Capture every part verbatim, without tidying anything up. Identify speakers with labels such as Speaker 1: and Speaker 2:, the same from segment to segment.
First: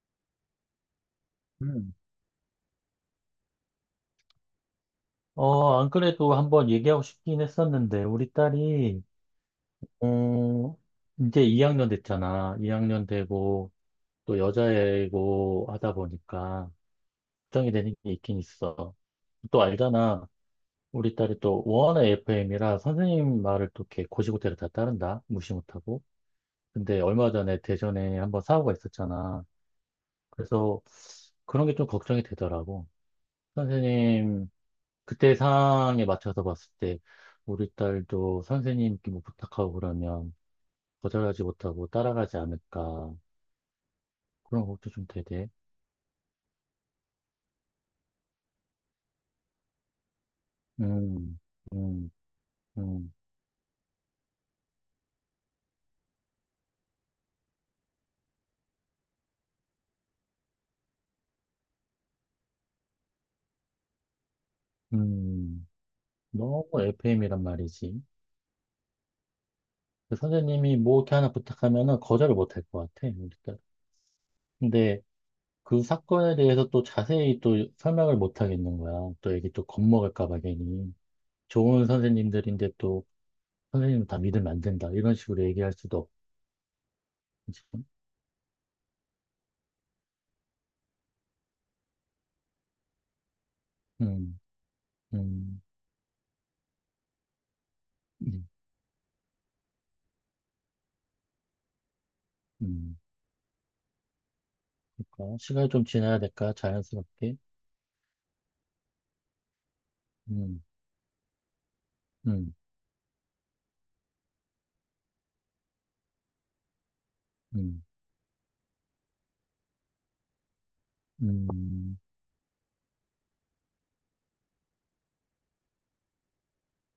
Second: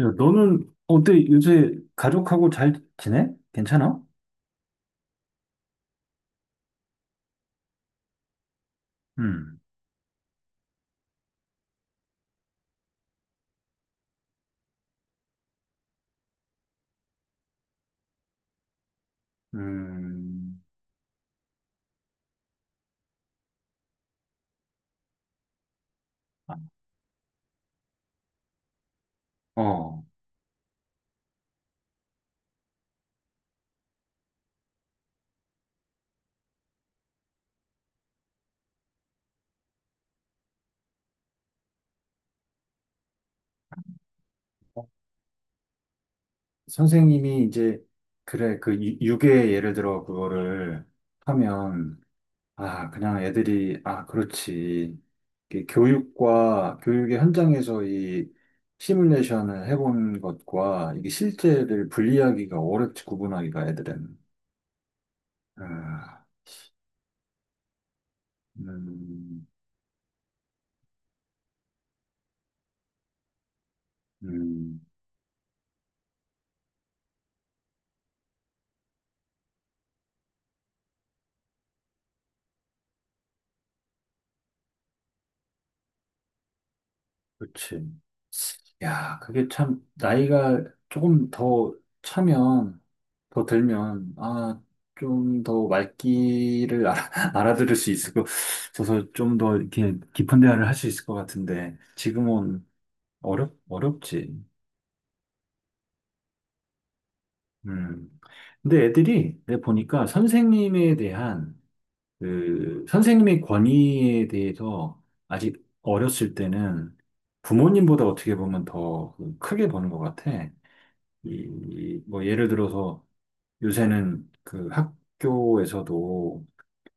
Speaker 1: 야, 너는 어때? 요새
Speaker 2: 음.
Speaker 1: 가족하고 잘 지내? 괜찮아?
Speaker 2: 어, 안 그래도 한번 얘기하고 싶긴 했었는데, 우리 딸이,
Speaker 1: 음,
Speaker 2: 어, 이제 이 학년 됐잖아. 이 학년 되고, 또 여자애고 하다 보니까, 걱정이 되는 게 있긴 있어. 또 알잖아.
Speaker 1: 음,
Speaker 2: 우리 딸이 또 워낙 에프엠이라 선생님 말을 또 이렇게 곧이곧대로 다 따른다. 무시 못하고.
Speaker 1: 아,
Speaker 2: 근데 얼마 전에 대전에 한번 사고가 있었잖아.
Speaker 1: 어,
Speaker 2: 그래서 그런 게 좀 걱정이 되더라고. 선생님 그때 상황에 맞춰서 봤을 때 우리 딸도 선생님께 뭐 부탁하고 그러면 거절하지 못하고 따라가지 않을까 그런 것도 좀 되대.
Speaker 1: 선생님이 이제, 그래, 그 유- 유괴 예를 들어 그거를
Speaker 2: 음,
Speaker 1: 하면,
Speaker 2: 음,
Speaker 1: 아,
Speaker 2: 음,
Speaker 1: 그냥 애들이, 아, 그렇지. 이게 교육과, 교육의 현장에서 이 시뮬레이션을 해본 것과 이게 실제를 분리하기가 어렵지, 구분하기가 애들은.
Speaker 2: 음.
Speaker 1: 아,
Speaker 2: 너무 에프엠이란 말이지.
Speaker 1: 음,
Speaker 2: 그 선생님이 뭐 이렇게 하나 부탁하면은 거절을 못 할 것 같아, 우리 딸.
Speaker 1: 음.
Speaker 2: 근데 그 사건에 대해서 또 자세히 또 설명을 못 하겠는 거야. 또 애기 또 겁먹을까 봐 괜히. 좋은 선생님들인데 또 선생님 다 믿으면 안 된다. 이런 식으로 얘기할 수도 없
Speaker 1: 그치. 야, 그게 참, 나이가 조금 더 차면, 더 들면,
Speaker 2: 지금.
Speaker 1: 아, 좀
Speaker 2: 음,
Speaker 1: 더 말귀를 알아, 알아들을 수 있을 것,
Speaker 2: 음,
Speaker 1: 그서좀 더 이렇게 깊은 대화를 할 수 있을 것 같은데, 지금은
Speaker 2: 음.
Speaker 1: 어렵, 어렵지.
Speaker 2: 그러니까 시간이 좀 지나야 될까? 자연스럽게.
Speaker 1: 음. 근데 애들이, 내가 보니까
Speaker 2: 음,
Speaker 1: 선생님에 대한,
Speaker 2: 음,
Speaker 1: 그, 선생님의 권위에 대해서 아직 어렸을 때는
Speaker 2: 음,
Speaker 1: 부모님보다 어떻게 보면 더 그 크게 보는 것 같아.
Speaker 2: 음,
Speaker 1: 이, 뭐 예를 들어서 요새는 그 학교에서도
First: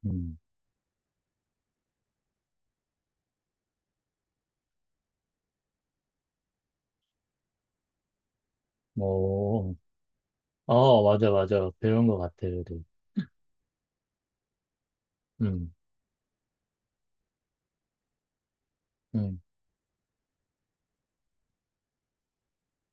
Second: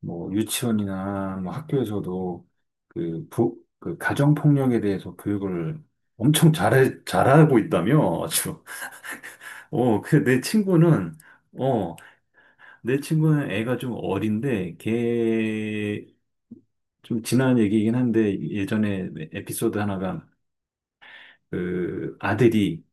Speaker 1: 뭐
Speaker 2: 음.
Speaker 1: 유치원이나 뭐 학교에서도 그, 부, 그 가정폭력에 대해서 교육을 엄청 잘 잘하고 있다며 아주
Speaker 2: 뭐,
Speaker 1: 어 그 내
Speaker 2: 아
Speaker 1: 친구는
Speaker 2: 맞아, 맞아.
Speaker 1: 어
Speaker 2: 배운 것 같아, 그래도.
Speaker 1: 내 친구는 애가 좀 어린데
Speaker 2: 음,
Speaker 1: 걔 좀 지난 얘기이긴 한데 예전에
Speaker 2: 음,
Speaker 1: 에피소드 하나가 그 아들이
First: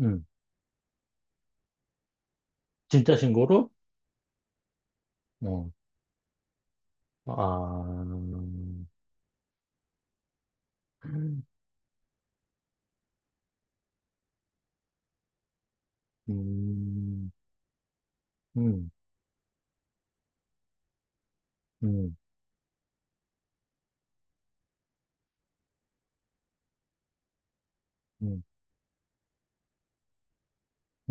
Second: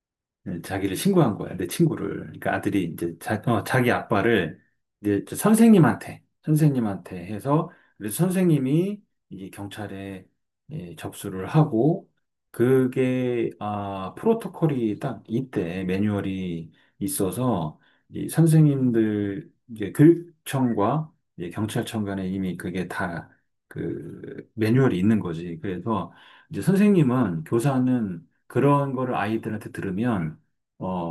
Speaker 2: 음.
Speaker 1: 음, 자기를 신고한 거야, 내 친구를. 그러니까 아들이 이제
Speaker 2: 진짜
Speaker 1: 자, 어,
Speaker 2: 신고로?
Speaker 1: 자기 아빠를 이제 저
Speaker 2: 어,
Speaker 1: 선생님한테, 선생님한테 해서,
Speaker 2: 아,
Speaker 1: 그래서
Speaker 2: 음,
Speaker 1: 선생님이 이제 경찰에 예, 접수를 하고, 그게, 아, 프로토콜이 딱 이때 매뉴얼이
Speaker 2: 음,
Speaker 1: 있어서, 이
Speaker 2: 음,
Speaker 1: 선생님들, 이제 교육청과 이제 경찰청
Speaker 2: 음,
Speaker 1: 간에 이미 그게 다 그 매뉴얼이 있는 거지. 그래서 이제 선생님은, 교사는 그런 거를 아이들한테 들으면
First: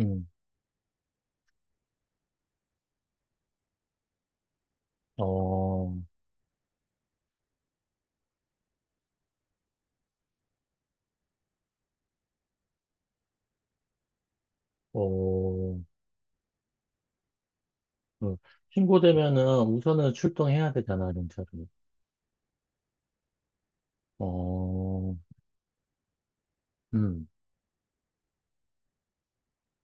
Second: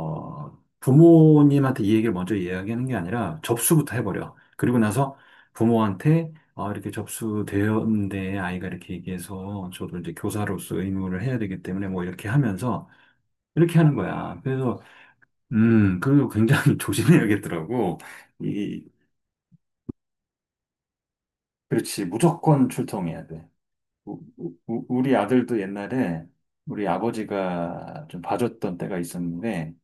Speaker 2: 음.
Speaker 1: 부모님한테 이 얘기를 먼저 이야기하는 게 아니라 접수부터 해버려. 그리고 나서
Speaker 2: 어,
Speaker 1: 부모한테 아, 이렇게 접수되었는데 아이가 이렇게 얘기해서 저도 이제 교사로서 의무를 해야 되기 때문에 뭐 이렇게 하면서 이렇게 하는 거야. 그래서
Speaker 2: 어,
Speaker 1: 음, 그리고 굉장히 조심해야겠더라고.
Speaker 2: 그
Speaker 1: 이,
Speaker 2: 신고되면은 우선은 출동해야 되잖아, 경찰로.
Speaker 1: 그렇지. 무조건 출동해야 돼. 우, 우,
Speaker 2: 어,
Speaker 1: 우리 아들도 옛날에 우리
Speaker 2: 음,
Speaker 1: 아버지가 좀 봐줬던 때가 있었는데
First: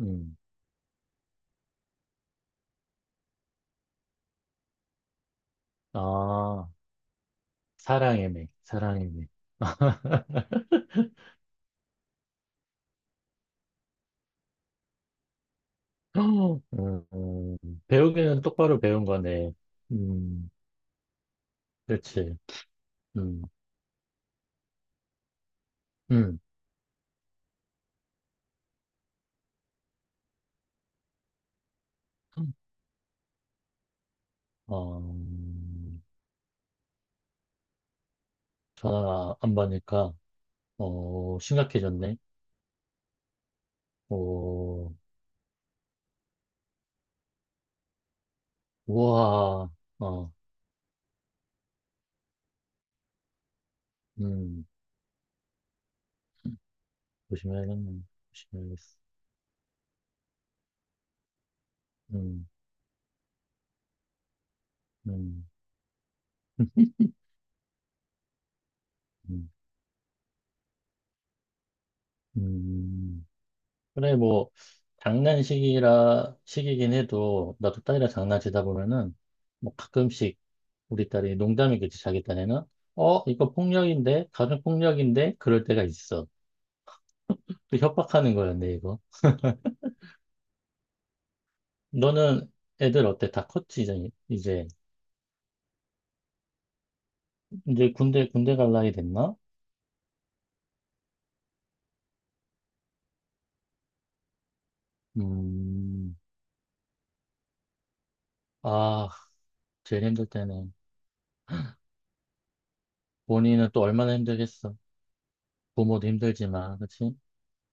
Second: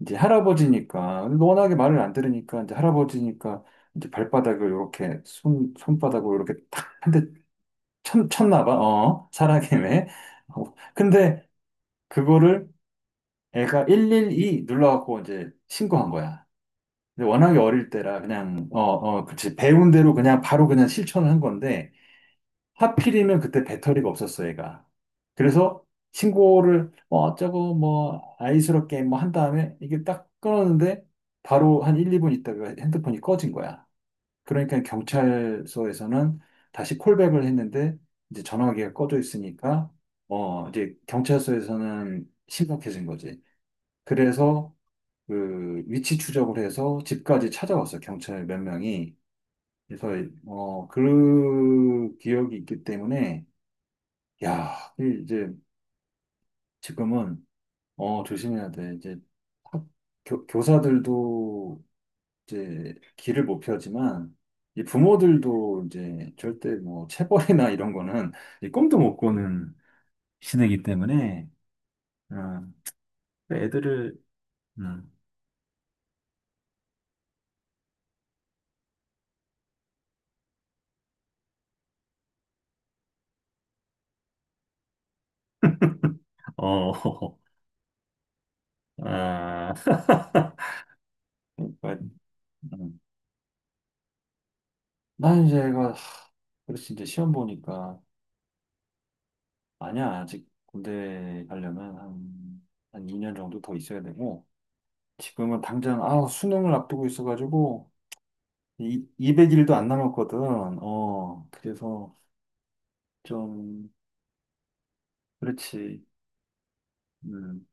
Speaker 1: 이제
Speaker 2: 음.
Speaker 1: 할아버지니까 워낙에 말을 안 들으니까 이제 할아버지니까 이제 발바닥을 이렇게 손 손바닥으로 이렇게
Speaker 2: 아.
Speaker 1: 탁 한 대
Speaker 2: 사랑의 맥,
Speaker 1: 쳤나 봐.
Speaker 2: 사랑의 맥.
Speaker 1: 어, 사랑해매. 어, 근데 그거를 애가 일일이 눌러갖고 이제 신고한 거야.
Speaker 2: 음,
Speaker 1: 근데
Speaker 2: 음,
Speaker 1: 워낙에 어릴 때라
Speaker 2: 배우기는
Speaker 1: 그냥 어,
Speaker 2: 똑바로 배운
Speaker 1: 어,
Speaker 2: 거네.
Speaker 1: 그치. 배운 대로 그냥
Speaker 2: 음,
Speaker 1: 바로 그냥 실천을 한 건데
Speaker 2: 그렇지.
Speaker 1: 하필이면
Speaker 2: 음,
Speaker 1: 그때 배터리가 없었어, 얘가. 그래서
Speaker 2: 음.
Speaker 1: 신고를 뭐 어쩌고 뭐 아이스럽게 뭐 한 다음에 이게 딱 끊었는데 바로 한 한, 이 분 있다가 핸드폰이 꺼진 거야. 그러니까
Speaker 2: 어,
Speaker 1: 경찰서에서는 다시 콜백을 했는데 이제 전화기가 꺼져
Speaker 2: 전화 안
Speaker 1: 있으니까
Speaker 2: 받으니까,
Speaker 1: 어 이제
Speaker 2: 어, 심각해졌네.
Speaker 1: 경찰서에서는 심각해진 거지. 그래서
Speaker 2: 오,
Speaker 1: 그 위치 추적을 해서 집까지 찾아왔어, 경찰 몇 명이.
Speaker 2: 우와,
Speaker 1: 그래서
Speaker 2: 어,
Speaker 1: 어 그 기억이 있기 때문에
Speaker 2: 음,
Speaker 1: 야, 이- 이제 지금은
Speaker 2: 조심해야겠네.
Speaker 1: 어 조심해야 돼.
Speaker 2: 조심해야겠어.
Speaker 1: 이제 학- 교, 교사들도
Speaker 2: 음,
Speaker 1: 이제 길을 못 펴지만 이
Speaker 2: 음,
Speaker 1: 부모들도 이제 절대 뭐 체벌이나 이런 거는 이 꿈도 못
Speaker 2: 음,
Speaker 1: 꾸는 시대이기 때문에 어,
Speaker 2: 음.
Speaker 1: 그
Speaker 2: 그래,
Speaker 1: 애들을
Speaker 2: 뭐,
Speaker 1: 음,
Speaker 2: 장난식이라, 식이긴 해도, 나도 딸이랑 장난치다 보면은, 뭐, 가끔씩 우리 딸이 농담이겠지, 자기 딴에는. 어, 이거 폭력인데? 가정폭력인데? 그럴 때가 있어.
Speaker 1: 어,
Speaker 2: 또 협박하는 거였네, 이거.
Speaker 1: 아, 그러니까
Speaker 2: 너는
Speaker 1: 음.
Speaker 2: 애들 어때? 다 컸지, 이제? 이제
Speaker 1: 난 이제 애가 하, 그래서 이제 시험
Speaker 2: 이제
Speaker 1: 보니까
Speaker 2: 군대, 군대 갈 나이 됐나?
Speaker 1: 아니야 아직 군대 가려면 한, 한 이 년 정도 더 있어야 되고. 지금은 당장,
Speaker 2: 음,
Speaker 1: 아, 수능을 앞두고 있어가지고, 이,
Speaker 2: 아,
Speaker 1: 이백 일도 안
Speaker 2: 제일 힘들
Speaker 1: 남았거든.
Speaker 2: 때는.
Speaker 1: 어, 그래서
Speaker 2: 본인은 또
Speaker 1: 좀,
Speaker 2: 얼마나 힘들겠어.
Speaker 1: 그렇지.
Speaker 2: 부모도 힘들지만, 그치?
Speaker 1: 음.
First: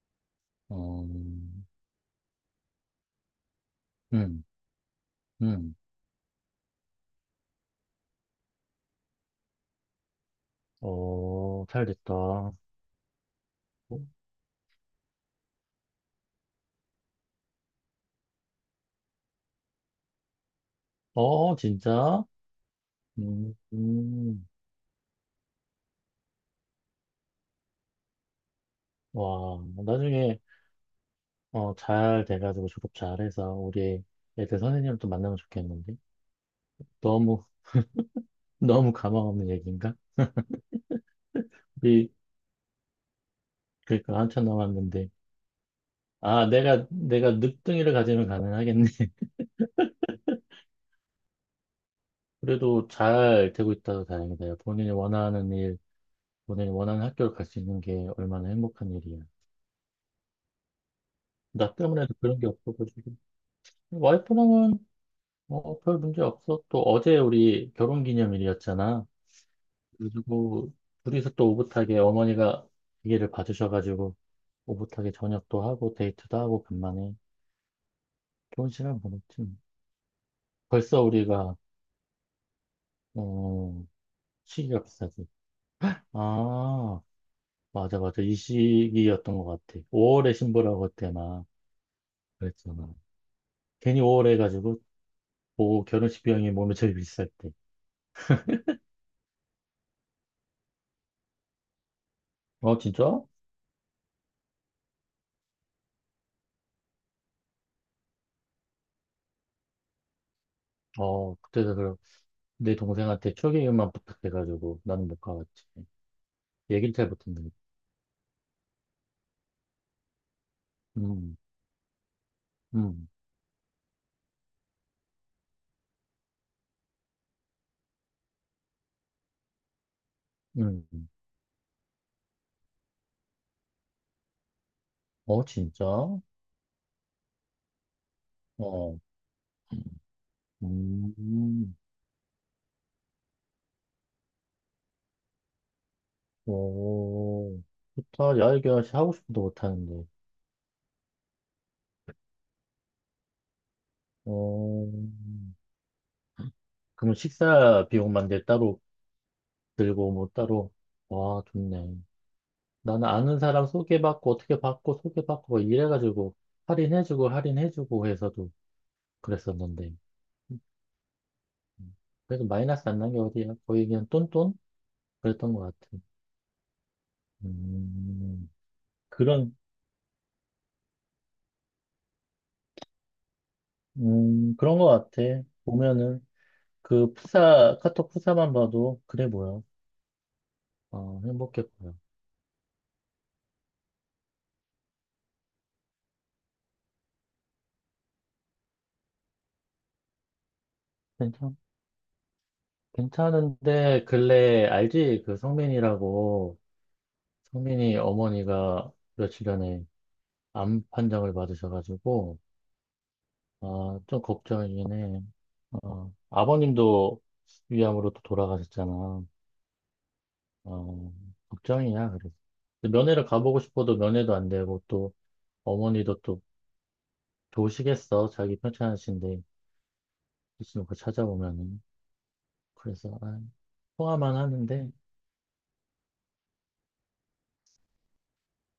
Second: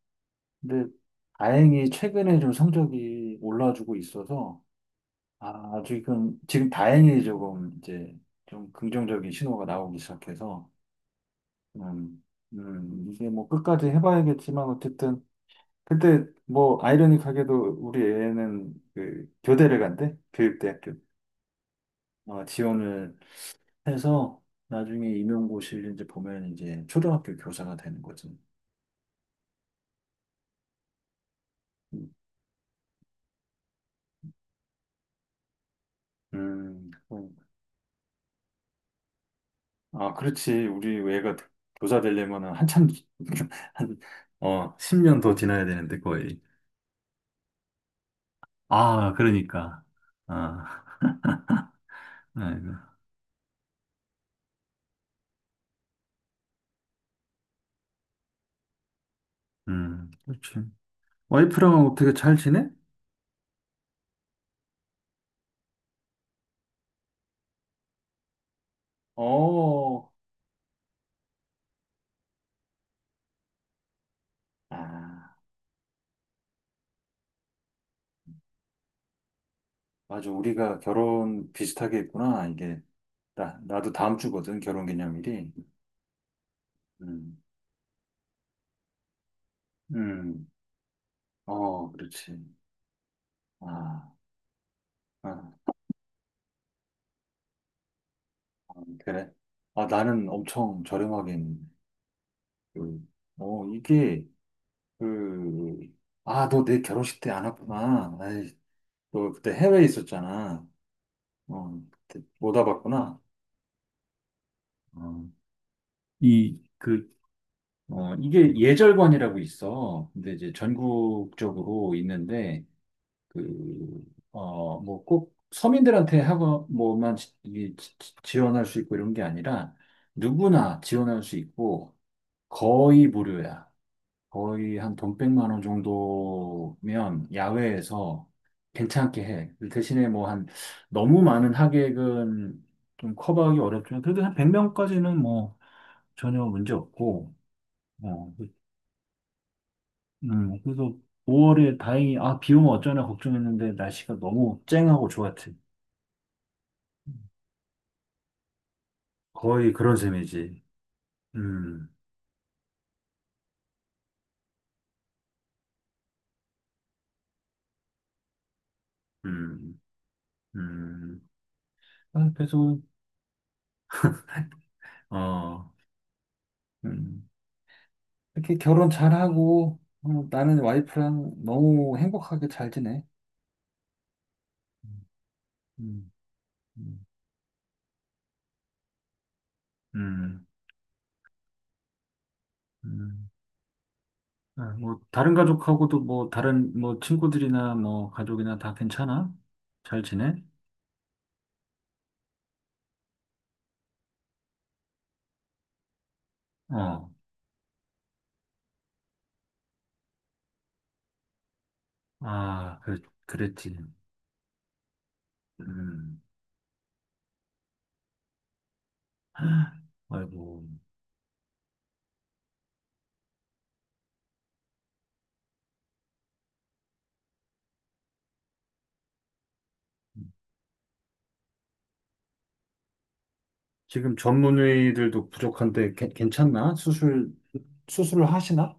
Speaker 1: 근데
Speaker 2: 어,
Speaker 1: 다행히 최근에 좀 성적이 올라주고
Speaker 2: 음,
Speaker 1: 있어서,
Speaker 2: 음.
Speaker 1: 아, 지금, 지금 다행히 조금 이제 좀 긍정적인 신호가 나오기 시작해서,
Speaker 2: 어, 잘
Speaker 1: 음,
Speaker 2: 됐다.
Speaker 1: 음, 이게 뭐 끝까지 해봐야겠지만, 어쨌든, 그때 뭐 아이러니하게도 우리 애는 그 교대를 간대, 교육대학교.
Speaker 2: 어, 진짜?
Speaker 1: 어, 지원을
Speaker 2: 음,
Speaker 1: 해서
Speaker 2: 음.
Speaker 1: 나중에 임용고시를 이제 보면 이제 초등학교 교사가 되는 거지.
Speaker 2: 와, 나중에, 어,
Speaker 1: 음,
Speaker 2: 잘 돼가지고 졸업 잘해서 우리 애들 선생님 또 만나면 좋겠는데?
Speaker 1: 음, 어.
Speaker 2: 너무, 너무 가망 없는 얘기인가?
Speaker 1: 아, 그렇지. 우리 애가 교사
Speaker 2: 우리,
Speaker 1: 되려면은 한참, 한,
Speaker 2: 그러니까 한참
Speaker 1: 어,
Speaker 2: 남았는데.
Speaker 1: 십 년 더 지나야 되는데, 거의.
Speaker 2: 아, 내가, 내가 늦둥이를 가지면 가능하겠네.
Speaker 1: 아, 그러니까. 아, 아이고.
Speaker 2: 그래도 잘 되고 있다고 다행이다. 본인이 원하는 일, 본인이 원하는 학교를 갈 수 있는 게 얼마나 행복한 일이야.
Speaker 1: 음, 그렇지. 와이프랑
Speaker 2: 나 때문에도
Speaker 1: 어떻게 잘
Speaker 2: 그런 게
Speaker 1: 지내?
Speaker 2: 없어가지고. 와이프랑은, 어, 별 문제 없어. 또 어제 우리 결혼 기념일이었잖아.
Speaker 1: 어,
Speaker 2: 그리고 둘이서 또 오붓하게 어머니가 기계를 봐주셔가지고 오붓하게
Speaker 1: 아,
Speaker 2: 저녁도 하고 데이트도 하고 간만에 좋은 시간 보냈지.
Speaker 1: 맞아. 우리가
Speaker 2: 벌써
Speaker 1: 결혼
Speaker 2: 우리가
Speaker 1: 비슷하게 했구나. 이게, 나,
Speaker 2: 어,
Speaker 1: 나도 다음 주거든,
Speaker 2: 시기가
Speaker 1: 결혼
Speaker 2: 비싸지.
Speaker 1: 기념일이.
Speaker 2: 아
Speaker 1: 음,
Speaker 2: 맞아 맞아 이 시기였던 것 같아. 오월에
Speaker 1: 음,
Speaker 2: 신부라고 그때 막
Speaker 1: 어, 그렇지.
Speaker 2: 그랬잖아. 괜히
Speaker 1: 아,
Speaker 2: 오월 해가지고
Speaker 1: 아,
Speaker 2: 뭐 결혼식 비용이 몸에 제일 비쌀 때.
Speaker 1: 아, 그래. 아, 나는 엄청 저렴하긴.
Speaker 2: 어
Speaker 1: 그,
Speaker 2: 진짜?
Speaker 1: 어, 이게, 그, 아, 너 내 결혼식 때 안 왔구나. 아이, 너 그때 해외에 있었잖아.
Speaker 2: 어 그때도
Speaker 1: 어,
Speaker 2: 그럼
Speaker 1: 그때 못
Speaker 2: 내
Speaker 1: 와봤구나.
Speaker 2: 동생한테 초기만 부탁해가지고 나는 못
Speaker 1: 어,
Speaker 2: 가봤지.
Speaker 1: 이,
Speaker 2: 얘기를
Speaker 1: 그,
Speaker 2: 잘 못했는데.
Speaker 1: 어, 이게 예절관이라고 있어. 근데 이제
Speaker 2: 음
Speaker 1: 전국적으로 있는데,
Speaker 2: 음,
Speaker 1: 그, 어, 뭐 꼭 서민들한테 하고, 뭐만 지- 이- 지- 지원할 수 있고 이런 게 아니라, 누구나
Speaker 2: 음.
Speaker 1: 지원할 수 있고, 거의 무료야. 거의 한 돈
Speaker 2: 어,
Speaker 1: 백만 원
Speaker 2: 진짜?
Speaker 1: 정도면 야외에서
Speaker 2: 어,
Speaker 1: 괜찮게 해. 대신에 뭐 한 너무 많은
Speaker 2: 음,
Speaker 1: 하객은 좀 커버하기 어렵지만 그래도 한 백 명까지는 뭐 전혀 문제 없고.
Speaker 2: 오,
Speaker 1: 어,
Speaker 2: 좋다.
Speaker 1: 그-
Speaker 2: 야, 이게 하고 싶어도 못하는데.
Speaker 1: 음, 그래서 오월에 다행히 아, 비 오면 어쩌나 걱정했는데 날씨가 너무
Speaker 2: 어,
Speaker 1: 쨍하고 좋았지.
Speaker 2: 그럼 식사 비용만 내 따로
Speaker 1: 거의 그런
Speaker 2: 들고, 뭐
Speaker 1: 셈이지.
Speaker 2: 따로. 와,
Speaker 1: 음,
Speaker 2: 좋네. 나는 아는 사람 소개받고, 어떻게 받고, 소개받고, 뭐 이래가지고, 할인해주고, 할인해주고 해서도
Speaker 1: 음,
Speaker 2: 그랬었는데.
Speaker 1: 음.
Speaker 2: 음,
Speaker 1: 아,
Speaker 2: 그래도
Speaker 1: 그래서
Speaker 2: 마이너스 안 난 게 어디야? 거의 그냥 똔똔? 그랬던
Speaker 1: 어.
Speaker 2: 것 같아.
Speaker 1: 음.
Speaker 2: 음,
Speaker 1: 이렇게 결혼
Speaker 2: 그런,
Speaker 1: 잘하고 어, 나는 와이프랑 너무 행복하게 잘 지내.
Speaker 2: 음, 그런 것 같아.
Speaker 1: 음,
Speaker 2: 보면은.
Speaker 1: 음.
Speaker 2: 그 프사, 카톡 프사만 봐도, 그래 뭐야.
Speaker 1: 음,
Speaker 2: 어, 행복했 보여.
Speaker 1: 음. 아, 뭐, 다른 가족하고도 뭐, 다른, 뭐, 친구들이나 뭐, 가족이나 다 괜찮아? 잘 지내?
Speaker 2: 괜찮, 괜찮은데, 근래, 알지? 그 성민이라고,
Speaker 1: 어,
Speaker 2: 성민이 어머니가 며칠 전에 암 판정을 받으셔가지고,
Speaker 1: 아, 그, 그랬지.
Speaker 2: 아, 좀 걱정이긴 해. 어,
Speaker 1: 음,
Speaker 2: 아버님도 위암으로 또 돌아가셨잖아.
Speaker 1: 아이고.
Speaker 2: 어, 걱정이야, 그래서. 근데 면회를 가보고 싶어도 면회도 안 되고, 또, 어머니도 또 좋으시겠어. 자기 편찮으신데, 있으면 그 찾아보면은. 그래서 아,
Speaker 1: 지금
Speaker 2: 화만 하는데
Speaker 1: 전문의들도 부족한데, 괜- 괜찮나? 수술, 수술을 하시나?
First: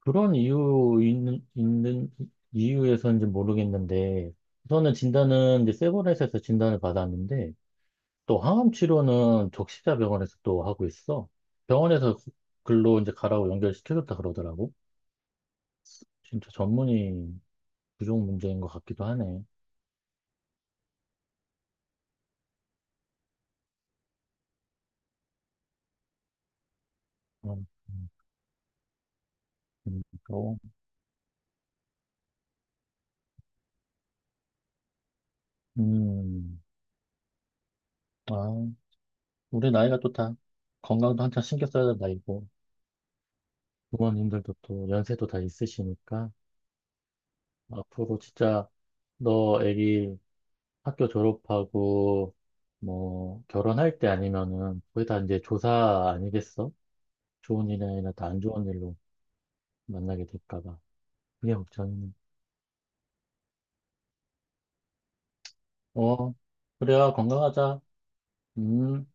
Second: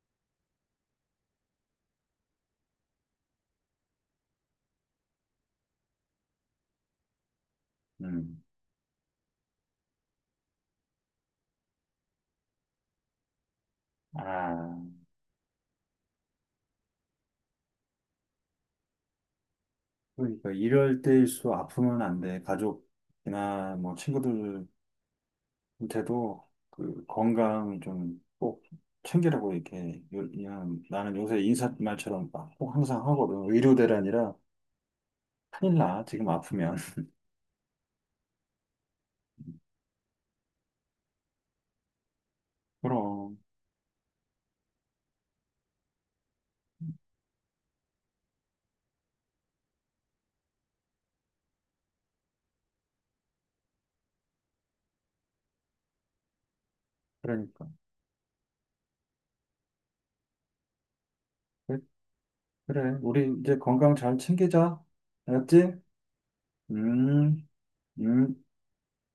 Speaker 2: 그런 이유 있는, 있는 이유에서인지 모르겠는데 우선은 진단은 이제 세브란스에서 진단을 받았는데 또
Speaker 1: 음,
Speaker 2: 항암 치료는 적시자 병원에서 또 하고 있어. 병원에서 글로 이제 가라고 연결시켜줬다 그러더라고.
Speaker 1: 아,
Speaker 2: 진짜 전문의 부족 문제인 것 같기도 하네.
Speaker 1: 그러니까 이럴 때일수록 아프면 안 돼. 가족이나 뭐, 친구들 한테도 그
Speaker 2: 어,
Speaker 1: 건강
Speaker 2: 음,
Speaker 1: 좀 꼭 챙기라고 이렇게
Speaker 2: 음,
Speaker 1: 요-
Speaker 2: 또,
Speaker 1: 그냥 나는 요새 인사말처럼 막 꼭 항상 하거든. 의료 대란이라 큰일 나. 지금
Speaker 2: 음,
Speaker 1: 아프면.
Speaker 2: 아, 우리 나이가 또 다 건강도 한참 신경 써야 될 나이고
Speaker 1: 그럼.
Speaker 2: 부모님들도 또 연세도 다 있으시니까 앞으로 진짜 너 애기 학교 졸업하고 뭐 결혼할 때 아니면은 거의 다 이제 조사 아니겠어?
Speaker 1: 그러니까.
Speaker 2: 좋은 일이 아니라 다 안 좋은 일로 만나게 될까 봐. 그게
Speaker 1: 그래.
Speaker 2: 걱정이네.
Speaker 1: 그래. 우리 이제 건강 잘 챙기자. 알았지?
Speaker 2: 어, 그래야
Speaker 1: 음.
Speaker 2: 건강하자.
Speaker 1: 음.
Speaker 2: 음.